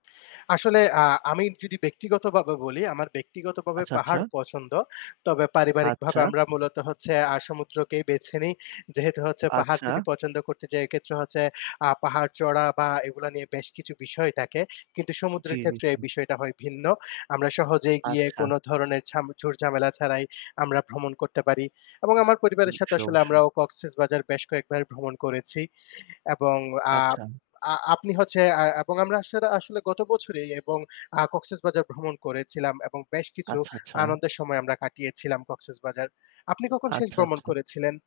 আসলে আ আমি যদি ব্যক্তিগতভাবে বলি, আমার ব্যক্তিগত ভাবে আচ্ছা, আচ্ছা। পাহাড় পছন্দ। তবে পারিবারিক ভাবে আচ্ছা। আমরা মূলত হচ্ছে আ সমুদ্রকেই বেছে নিই। যেহেতু হচ্ছে পাহাড় আচ্ছা। যদি পছন্দ করতে যাই এক্ষেত্রে হচ্ছে আ পাহাড় চড়া বা এগুলা নিয়ে বেশ কিছু বিষয় থাকে। কিন্তু জি, সমুদ্রের জি, ক্ষেত্রে জি। এই বিষয়টা হয় ভিন্ন। আমরা সহজেই গিয়ে আচ্ছা। কোন ধরণের ঝাম ঝুর-ঝামেলা ছাড়াই আমরা ভ্রমণ করতে পারি। এবং আমার উম পরিবারের সাথে অবশ্যই, আসলে অবশ্যই। আমরাও Cox's Bazar বেশ কয়েকবার ভ্রমণ করেছি। এবং আ আচ্ছা। আ আপনি হচ্ছে আ এবং আমরা আসরে আসলে গত বছরেই এবং আ Cox's Bazar ভ্রমণ করেছিলাম এবং বেশ কিছু আচ্ছা, আচ্ছা। আনন্দের সময় আমরা কাটিয়েছিলাম Cox's Bazar. আপনি কখন শেষ আচ্ছা, ভ্রমণ আচ্ছা। করেছিলেন?